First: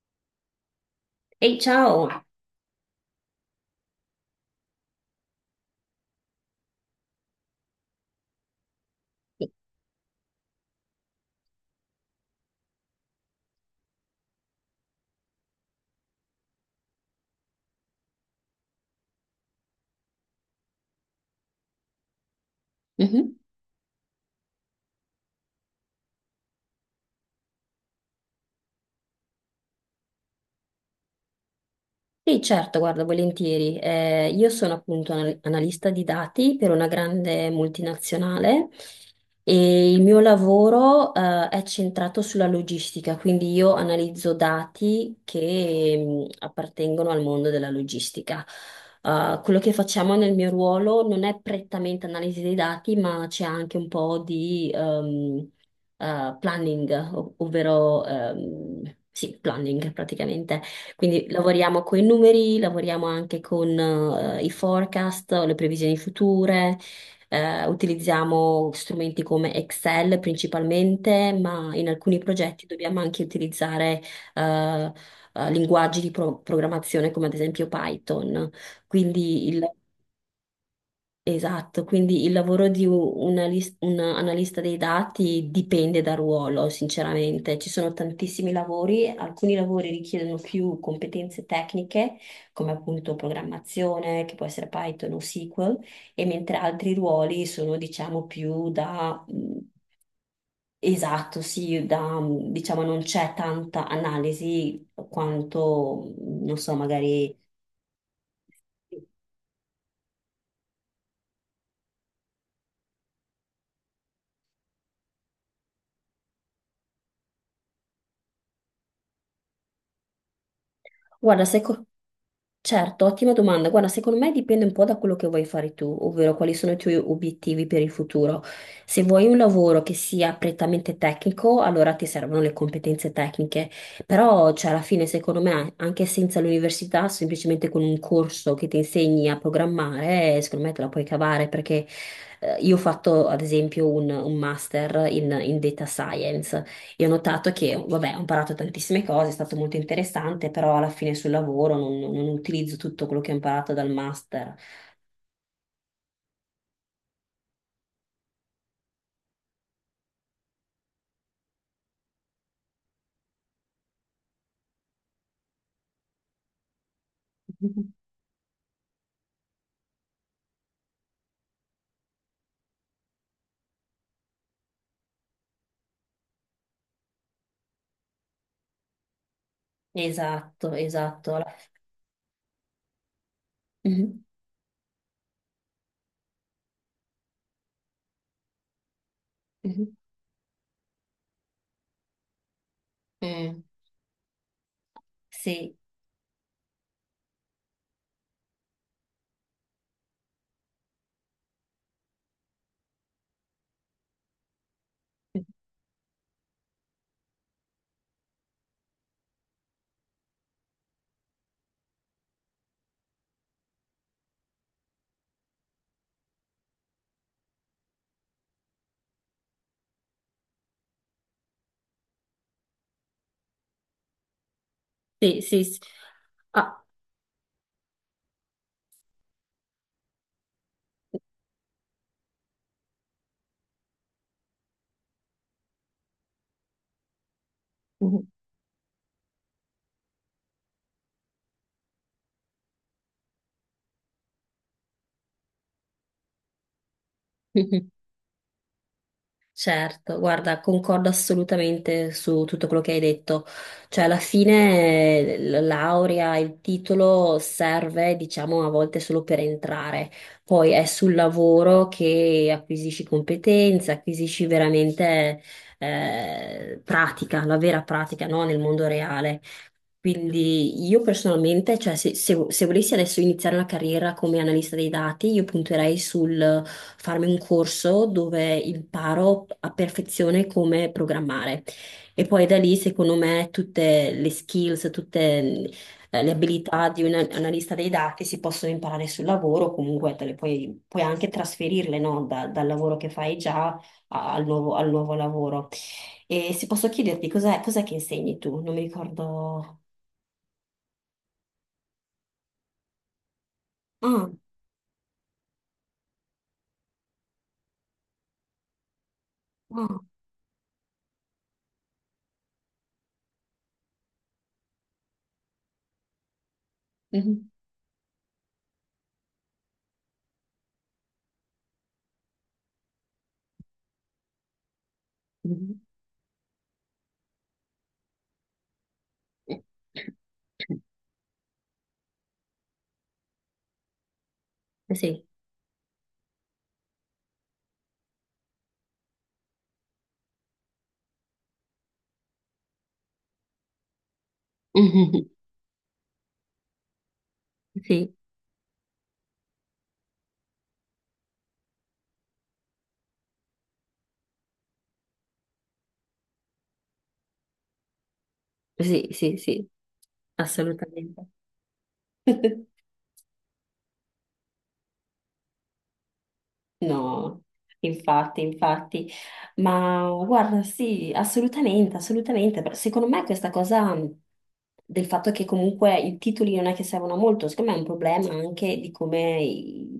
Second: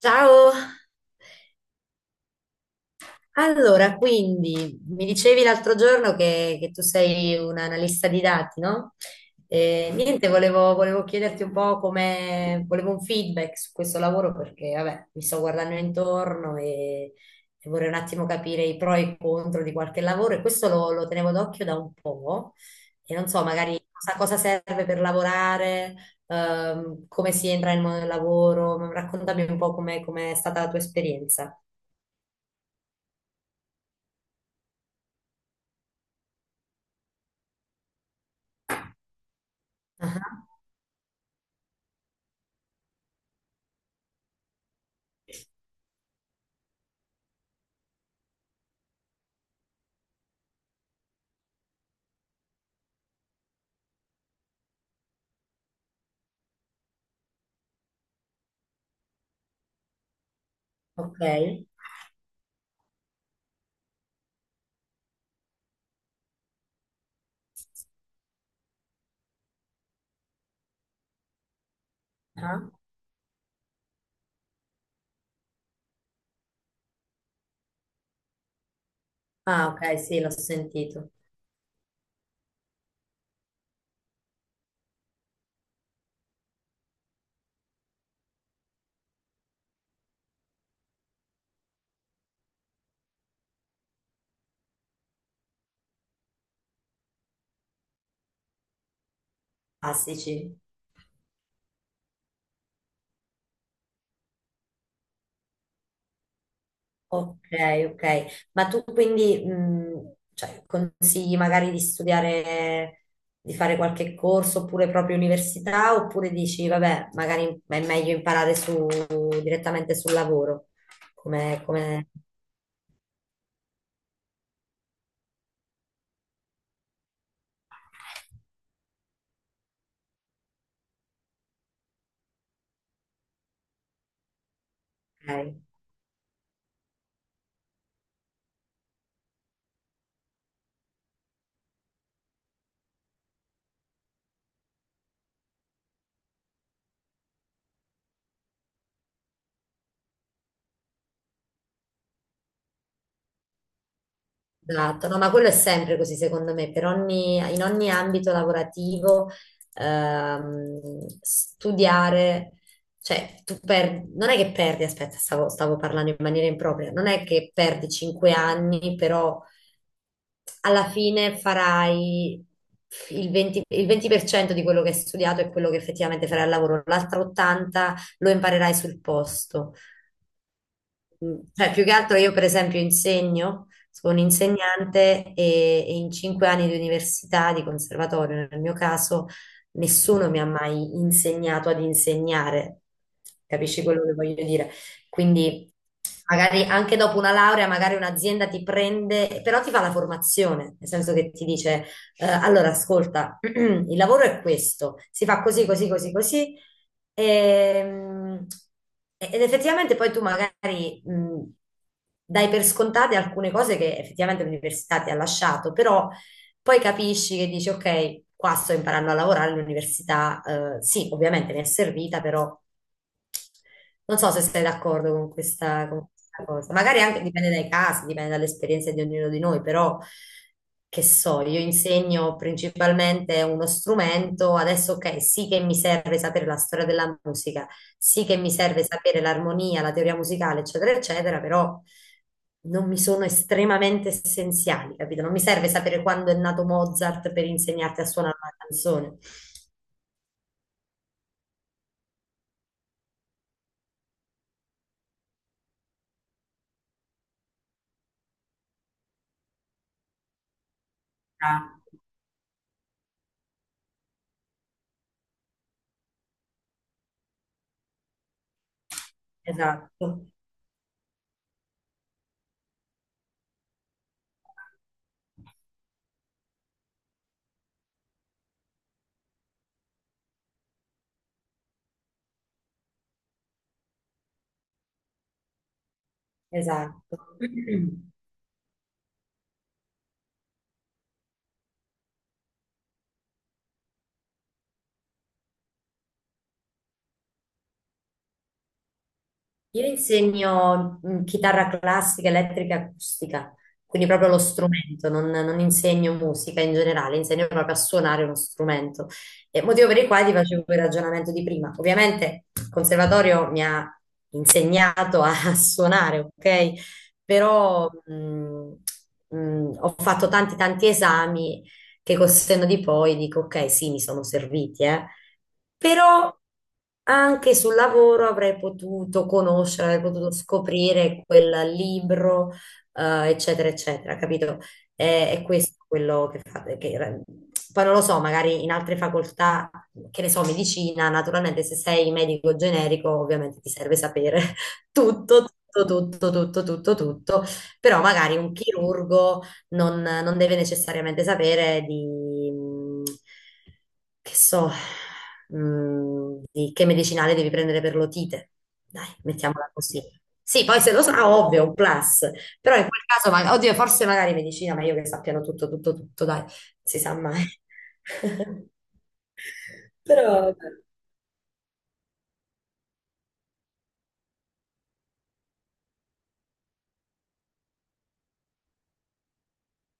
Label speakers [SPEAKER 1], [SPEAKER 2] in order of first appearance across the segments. [SPEAKER 1] Ciao!
[SPEAKER 2] Ehi, ciao!
[SPEAKER 1] Allora, quindi mi dicevi l'altro giorno che tu sei un analista di dati, no? E, niente, volevo chiederti un po' come, volevo un feedback su questo lavoro perché, vabbè, mi sto guardando intorno e vorrei un attimo capire i pro e i contro di qualche lavoro e questo lo tenevo d'occhio da un po' e non
[SPEAKER 2] Mhm.
[SPEAKER 1] so, magari cosa serve per lavorare, come si entra nel mondo del lavoro, raccontami un po' come è stata la tua esperienza.
[SPEAKER 2] Sì, certo, guarda, volentieri. Io sono appunto analista di dati per una grande multinazionale e il mio
[SPEAKER 1] Ah,
[SPEAKER 2] lavoro, è centrato sulla logistica, quindi io analizzo dati che, appartengono al mondo della logistica. Quello che facciamo nel mio ruolo non è prettamente analisi dei dati, ma c'è anche un po' di, planning, ovvero sì, planning praticamente.
[SPEAKER 1] ok.
[SPEAKER 2] Quindi lavoriamo con i numeri, lavoriamo anche con i forecast, le previsioni future, utilizziamo strumenti come Excel principalmente, ma in alcuni progetti
[SPEAKER 1] Ah.
[SPEAKER 2] dobbiamo anche utilizzare eh, linguaggi di programmazione come ad esempio Python. Quindi il
[SPEAKER 1] Ah, ok, sì, l'ho sentito.
[SPEAKER 2] Esatto, quindi il lavoro di un analista dei dati dipende dal ruolo, sinceramente. Ci sono tantissimi lavori, alcuni lavori richiedono più competenze tecniche, come appunto programmazione, che può essere Python o SQL, e mentre altri ruoli sono, diciamo, più da,
[SPEAKER 1] Classici.
[SPEAKER 2] esatto, sì, da, diciamo, non c'è tanta analisi quanto, non so, magari...
[SPEAKER 1] Ok, ok. Ma tu quindi cioè, consigli magari di studiare, di fare qualche corso oppure proprio università, oppure dici, vabbè, magari è meglio imparare direttamente sul lavoro?
[SPEAKER 2] Guarda, sai
[SPEAKER 1] Come,
[SPEAKER 2] co-
[SPEAKER 1] come...
[SPEAKER 2] Certo, ottima domanda. Guarda, secondo me dipende un po' da quello che vuoi fare tu, ovvero quali sono i tuoi obiettivi per il futuro. Se vuoi un lavoro che sia prettamente tecnico, allora ti servono le competenze tecniche, però cioè, alla fine, secondo
[SPEAKER 1] Ok.
[SPEAKER 2] me, anche senza l'università, semplicemente con un corso che ti insegni a programmare, secondo me te la puoi cavare perché io ho fatto, ad esempio, un master in data science. E ho notato che, vabbè, ho imparato tantissime cose, è stato molto interessante, però alla fine sul lavoro non utilizzo tutto quello che ho imparato dal master.
[SPEAKER 1] Esatto, no, ma quello è sempre così secondo me, in ogni ambito lavorativo studiare, cioè non è che perdi, aspetta, stavo parlando in maniera impropria, non è che perdi
[SPEAKER 2] Mhm.
[SPEAKER 1] 5 anni, però alla fine farai il 20, il 20% di quello che hai studiato e quello che effettivamente farai al lavoro, l'altro 80% lo imparerai sul posto.
[SPEAKER 2] Esatto, esatto. Alla-
[SPEAKER 1] Cioè, più che altro io per esempio insegno, sono
[SPEAKER 2] Mhm,
[SPEAKER 1] insegnante e in 5 anni di università, di conservatorio nel mio caso,
[SPEAKER 2] mhm.
[SPEAKER 1] nessuno mi ha mai insegnato ad insegnare,
[SPEAKER 2] Eh,
[SPEAKER 1] capisci quello che voglio dire? Quindi
[SPEAKER 2] Sì,
[SPEAKER 1] magari anche dopo una laurea, magari un'azienda ti prende, però ti fa la formazione, nel senso che ti dice, allora ascolta, il lavoro è questo, si fa così, così, così, così. Ehm, ed effettivamente poi tu magari dai per scontate alcune cose che effettivamente l'università ti ha lasciato, però poi capisci che dici, ok, qua sto imparando a lavorare all'università, sì, ovviamente mi è servita, però non so se sei d'accordo con
[SPEAKER 2] sì, sì, sì.
[SPEAKER 1] questa cosa.
[SPEAKER 2] Ah.
[SPEAKER 1] Magari anche dipende dai casi, dipende dalle esperienze di ognuno di noi, però che so, io insegno principalmente uno strumento, adesso ok, sì che mi serve sapere la storia della musica, sì che mi serve sapere l'armonia, la teoria musicale, eccetera, eccetera, però non mi sono estremamente essenziali, capito? Non mi serve sapere quando è nato Mozart per
[SPEAKER 2] Mhm.
[SPEAKER 1] insegnarti a suonare una canzone.
[SPEAKER 2] Certo, guarda, concordo assolutamente su tutto quello che hai detto. Cioè, alla fine la laurea, il titolo serve, diciamo, a volte solo per entrare. Poi è sul
[SPEAKER 1] Ah.
[SPEAKER 2] lavoro che acquisisci competenze, acquisisci veramente pratica, la vera pratica, no? Nel mondo reale.
[SPEAKER 1] Esatto,
[SPEAKER 2] Quindi io personalmente, cioè se volessi adesso iniziare una carriera come analista dei dati, io punterei sul farmi un corso dove imparo a perfezione come programmare. E poi da lì, secondo me, tutte le skills, tutte le abilità di un
[SPEAKER 1] esatto.
[SPEAKER 2] analista dei dati si possono imparare sul lavoro, comunque te le puoi, puoi anche trasferirle, no? Dal lavoro che fai già al nuovo lavoro. E se posso chiederti, cos'è che insegni tu? Non mi ricordo.
[SPEAKER 1] Io insegno chitarra classica, elettrica e acustica, quindi proprio
[SPEAKER 2] Ah,
[SPEAKER 1] lo strumento, non insegno musica in generale, insegno proprio a suonare uno strumento. E motivo per
[SPEAKER 2] ah,
[SPEAKER 1] il quale ti facevo quel ragionamento di prima. Ovviamente il conservatorio mi ha insegnato a, a suonare, ok?
[SPEAKER 2] mhm.
[SPEAKER 1] Però ho fatto tanti tanti esami che col senno di poi dico, ok, sì, mi sono serviti,
[SPEAKER 2] Mhm.
[SPEAKER 1] però anche sul lavoro avrei potuto conoscere, avrei potuto scoprire quel libro, eccetera, eccetera, capito?
[SPEAKER 2] Sì,
[SPEAKER 1] È, questo quello che fate. Poi non lo so, magari in altre facoltà, che ne so, medicina, naturalmente se sei medico generico, ovviamente ti serve sapere
[SPEAKER 2] mhm.
[SPEAKER 1] tutto, tutto, tutto, tutto, tutto, tutto, però
[SPEAKER 2] Sì,
[SPEAKER 1] magari un chirurgo non deve necessariamente sapere di, che so, di che medicinale devi prendere per l'otite. Dai,
[SPEAKER 2] sì, sì, sì,
[SPEAKER 1] mettiamola così. Sì, poi se lo
[SPEAKER 2] assolutamente.
[SPEAKER 1] sa, ovvio, un plus. Però in quel caso, oddio, forse magari medicina, ma io che sappiano tutto, tutto, tutto, dai, non si sa
[SPEAKER 2] No,
[SPEAKER 1] mai.
[SPEAKER 2] infatti, infatti, ma
[SPEAKER 1] Però,
[SPEAKER 2] guarda, sì, assolutamente, assolutamente. Però secondo me questa cosa del fatto che comunque i titoli non è che servono a molto, secondo me è un problema anche di come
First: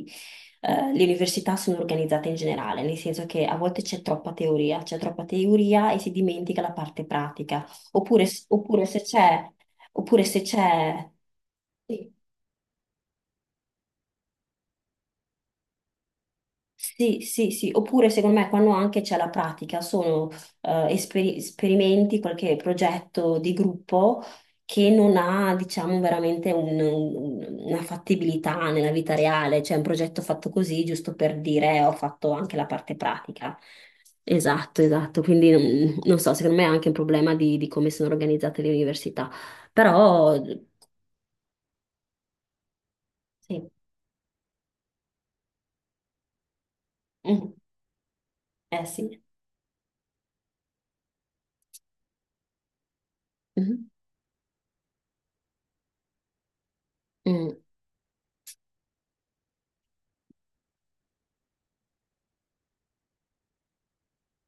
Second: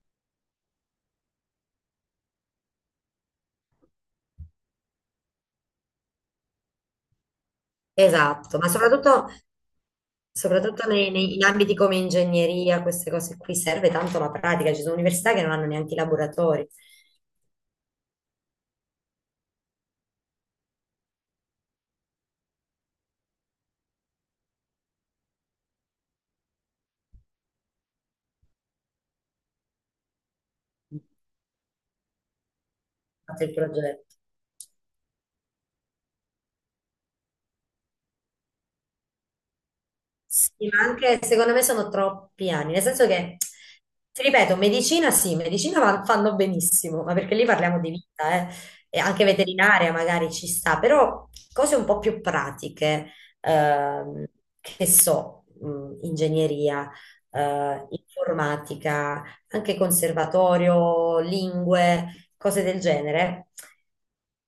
[SPEAKER 2] i- le università sono organizzate in generale, nel senso che a volte c'è troppa teoria e si dimentica la parte pratica, oppure,
[SPEAKER 1] esatto, ma
[SPEAKER 2] oppure se
[SPEAKER 1] soprattutto,
[SPEAKER 2] c'è, oppure se
[SPEAKER 1] soprattutto
[SPEAKER 2] c'è...
[SPEAKER 1] in ambiti come
[SPEAKER 2] Sì,
[SPEAKER 1] ingegneria, queste cose qui serve tanto la pratica, ci sono università che non hanno neanche i laboratori.
[SPEAKER 2] sì, sì, sì, oppure secondo me quando anche c'è la pratica, sono esperimenti, qualche progetto di gruppo che non ha, diciamo, veramente una fattibilità nella vita reale, cioè un progetto fatto così, giusto per dire ho fatto anche la parte
[SPEAKER 1] Fatto il
[SPEAKER 2] pratica."
[SPEAKER 1] progetto.
[SPEAKER 2] Esatto, esatto, quindi non so, secondo me è anche un problema di come sono organizzate le università, però
[SPEAKER 1] Sì, ma anche secondo me sono troppi anni, nel senso che,
[SPEAKER 2] sì,
[SPEAKER 1] ti ripeto, medicina sì, medicina fanno benissimo, ma perché lì
[SPEAKER 2] mm,
[SPEAKER 1] parliamo di vita, eh.
[SPEAKER 2] eh
[SPEAKER 1] E
[SPEAKER 2] sì.
[SPEAKER 1] anche veterinaria magari ci sta, però cose un po' più pratiche,
[SPEAKER 2] Mhm.
[SPEAKER 1] ehm, che so, ingegneria,
[SPEAKER 2] Mm,
[SPEAKER 1] informatica, anche conservatorio, lingue, cose del genere.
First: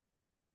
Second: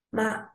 [SPEAKER 1] Ma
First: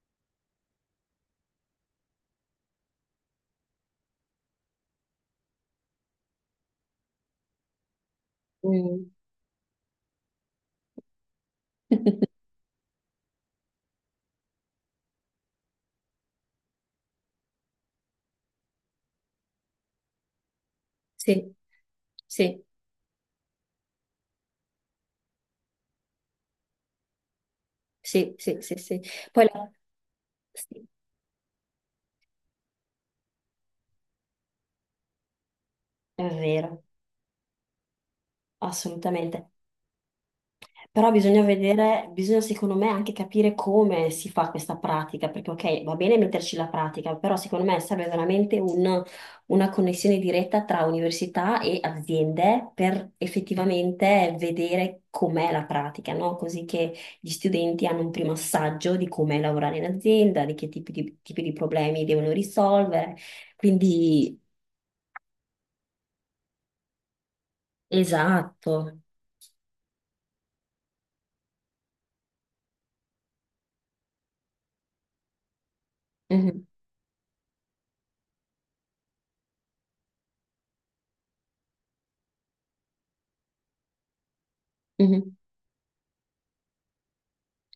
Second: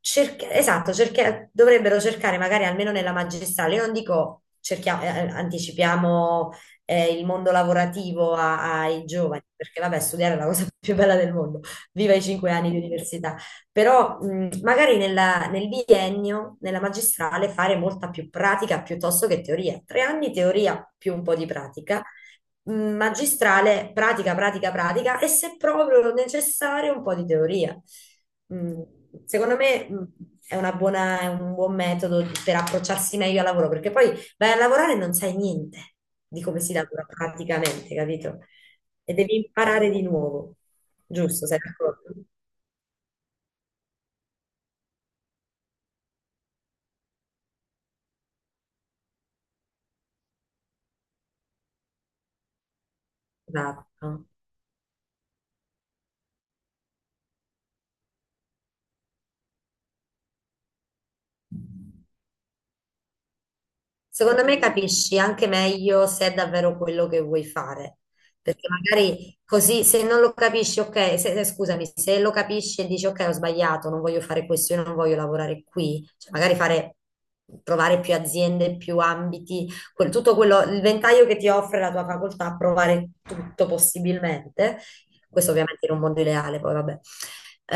[SPEAKER 1] esatto, dovrebbero cercare magari almeno nella magistrale, io non dico anticipiamo il mondo lavorativo ai
[SPEAKER 2] mm.
[SPEAKER 1] giovani, perché vabbè, studiare è la cosa più bella del mondo, viva i 5 anni di università, però magari nel biennio, nella magistrale, fare molta più pratica piuttosto che teoria, 3 anni teoria più un po' di
[SPEAKER 2] Sì,
[SPEAKER 1] pratica
[SPEAKER 2] sì.
[SPEAKER 1] magistrale, pratica, pratica, pratica e se proprio necessario un po' di teoria.
[SPEAKER 2] Sì, sì, sì,
[SPEAKER 1] Mm,
[SPEAKER 2] sì. Poi
[SPEAKER 1] Secondo
[SPEAKER 2] la-
[SPEAKER 1] me è una
[SPEAKER 2] sì,
[SPEAKER 1] buona- è un buon metodo per approcciarsi meglio al lavoro, perché poi vai a lavorare e non sai niente
[SPEAKER 2] è
[SPEAKER 1] di come si
[SPEAKER 2] vero,
[SPEAKER 1] lavora praticamente, capito? E devi
[SPEAKER 2] assolutamente.
[SPEAKER 1] imparare di nuovo,
[SPEAKER 2] Però bisogna
[SPEAKER 1] giusto? Sei
[SPEAKER 2] vedere,
[SPEAKER 1] d'accordo?
[SPEAKER 2] bisogna secondo me anche capire come si fa questa pratica, perché ok, va bene metterci la pratica, però secondo me serve veramente un- una connessione diretta tra università e aziende per
[SPEAKER 1] Esatto.
[SPEAKER 2] effettivamente vedere com'è la pratica, no? Così che gli studenti hanno un primo assaggio di com'è lavorare in azienda, di che tipi di problemi devono risolvere. Quindi,
[SPEAKER 1] Secondo me capisci anche meglio se è davvero quello che vuoi fare, perché
[SPEAKER 2] esatto.
[SPEAKER 1] magari così se non lo capisci, ok, scusami, se lo capisci e dici ok, ho sbagliato, non voglio fare questo, io non voglio lavorare qui, cioè magari
[SPEAKER 2] Mhm,
[SPEAKER 1] fare, provare più aziende, più ambiti, tutto quello, il ventaglio che ti offre la tua facoltà, provare tutto possibilmente,
[SPEAKER 2] mhm,
[SPEAKER 1] questo ovviamente in un mondo ideale, poi vabbè,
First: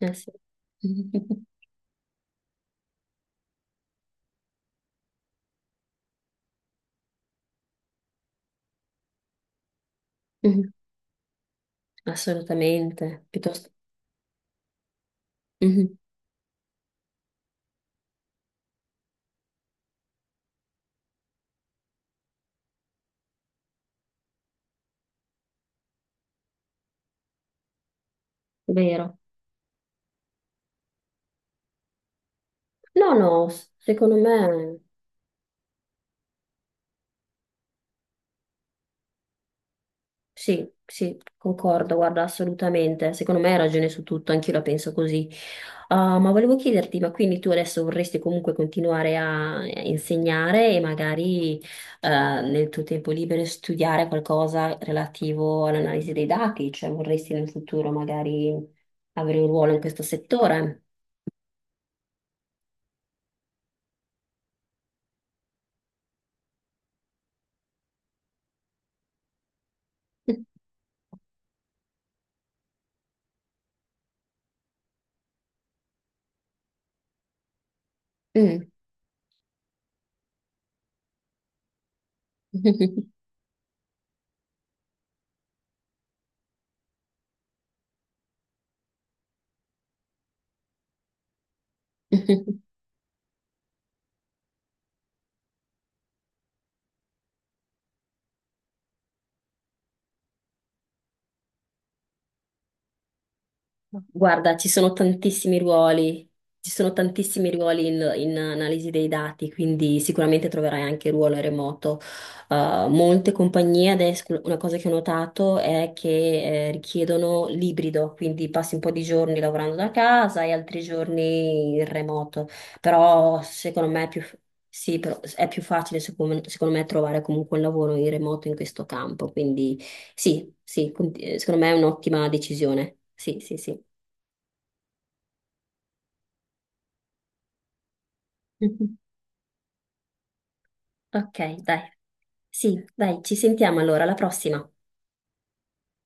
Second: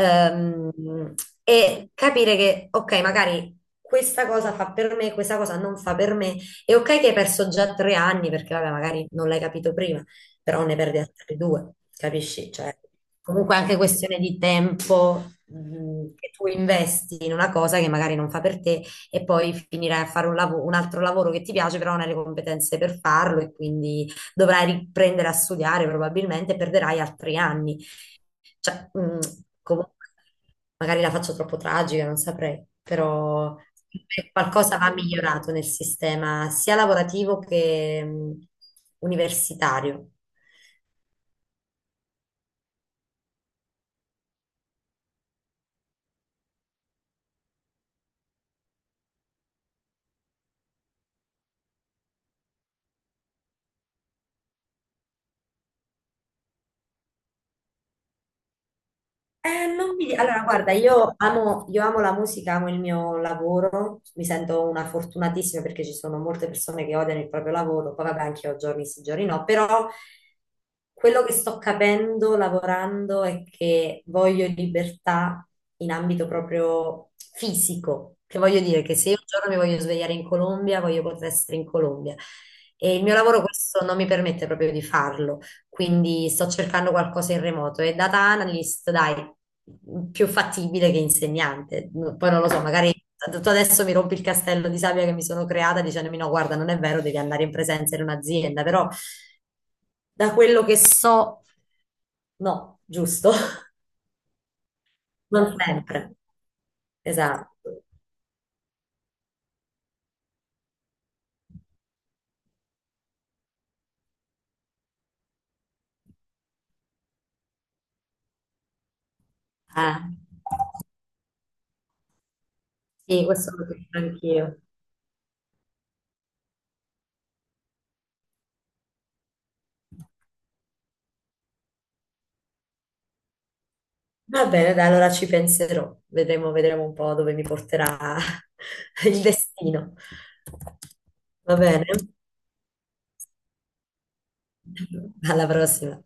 [SPEAKER 2] eh sì. Mhm,
[SPEAKER 1] e capire che ok, magari questa cosa fa per me, questa cosa non fa per me. È ok che hai perso già 3 anni perché vabbè, magari non l'hai capito prima, però
[SPEAKER 2] mhm,
[SPEAKER 1] ne perdi altri due, capisci? Cioè,
[SPEAKER 2] assolutamente,
[SPEAKER 1] comunque è
[SPEAKER 2] piuttosto.
[SPEAKER 1] anche questione di tempo
[SPEAKER 2] Mhm,
[SPEAKER 1] che tu investi in una cosa che magari non fa per te e poi finirai a fare un altro lavoro che ti piace, però non hai le competenze per farlo e quindi dovrai riprendere a studiare probabilmente e perderai altri anni. Cioè,
[SPEAKER 2] vero.
[SPEAKER 1] comunque, magari la faccio troppo tragica, non saprei,
[SPEAKER 2] No, no,
[SPEAKER 1] però
[SPEAKER 2] secondo
[SPEAKER 1] qualcosa
[SPEAKER 2] me
[SPEAKER 1] va migliorato nel sistema sia lavorativo che universitario.
[SPEAKER 2] sì, sì, concordo, guarda, assolutamente. Secondo me hai ragione su tutto, anch'io la penso così. Ah, ma volevo chiederti, ma quindi tu adesso vorresti comunque continuare a insegnare e magari nel tuo tempo libero studiare qualcosa relativo all'analisi dei dati, cioè vorresti nel futuro magari avere un
[SPEAKER 1] Eh,
[SPEAKER 2] ruolo in
[SPEAKER 1] non
[SPEAKER 2] questo
[SPEAKER 1] mi... Allora, guarda,
[SPEAKER 2] settore?
[SPEAKER 1] io amo la musica, amo il mio lavoro, mi sento una fortunatissima perché ci sono molte persone che odiano il proprio lavoro, poi vabbè, anche io giorni sì, giorni no, però quello che sto capendo lavorando è che voglio libertà in ambito proprio fisico, che voglio
[SPEAKER 2] Mm.
[SPEAKER 1] dire che se io un giorno mi voglio svegliare in Colombia, voglio poter essere in Colombia. E il mio lavoro questo non mi permette proprio di farlo quindi sto cercando qualcosa in remoto e data analyst, dai, più fattibile che insegnante. Poi non lo so, magari tu adesso mi rompi il castello di sabbia che mi sono creata dicendomi no, guarda, non è vero, devi andare in presenza in un'azienda, però da quello che so, no, giusto?
[SPEAKER 2] Guarda, ci sono
[SPEAKER 1] Non
[SPEAKER 2] tantissimi
[SPEAKER 1] sempre.
[SPEAKER 2] ruoli, ci sono tantissimi
[SPEAKER 1] Esatto.
[SPEAKER 2] ruoli in analisi dei dati, quindi sicuramente troverai anche ruolo remoto. Molte compagnie adesso, una cosa che ho notato è che richiedono l'ibrido, quindi passi un po' di giorni lavorando da
[SPEAKER 1] Eh,
[SPEAKER 2] casa e altri giorni in remoto,
[SPEAKER 1] sì,
[SPEAKER 2] però
[SPEAKER 1] questo lo
[SPEAKER 2] secondo
[SPEAKER 1] penso
[SPEAKER 2] me è più,
[SPEAKER 1] anch'io.
[SPEAKER 2] sì, però è più facile secondo me trovare comunque un lavoro in remoto in questo campo, quindi sì, sì, secondo me è un'ottima decisione. Sì, sì, sì.
[SPEAKER 1] Va bene, dai, allora ci penserò. Vedremo, vedremo un po' dove mi porterà il destino.
[SPEAKER 2] Ok,
[SPEAKER 1] Va
[SPEAKER 2] dai.
[SPEAKER 1] bene?
[SPEAKER 2] Sì, dai, ci sentiamo allora, alla prossima.
[SPEAKER 1] Alla prossima.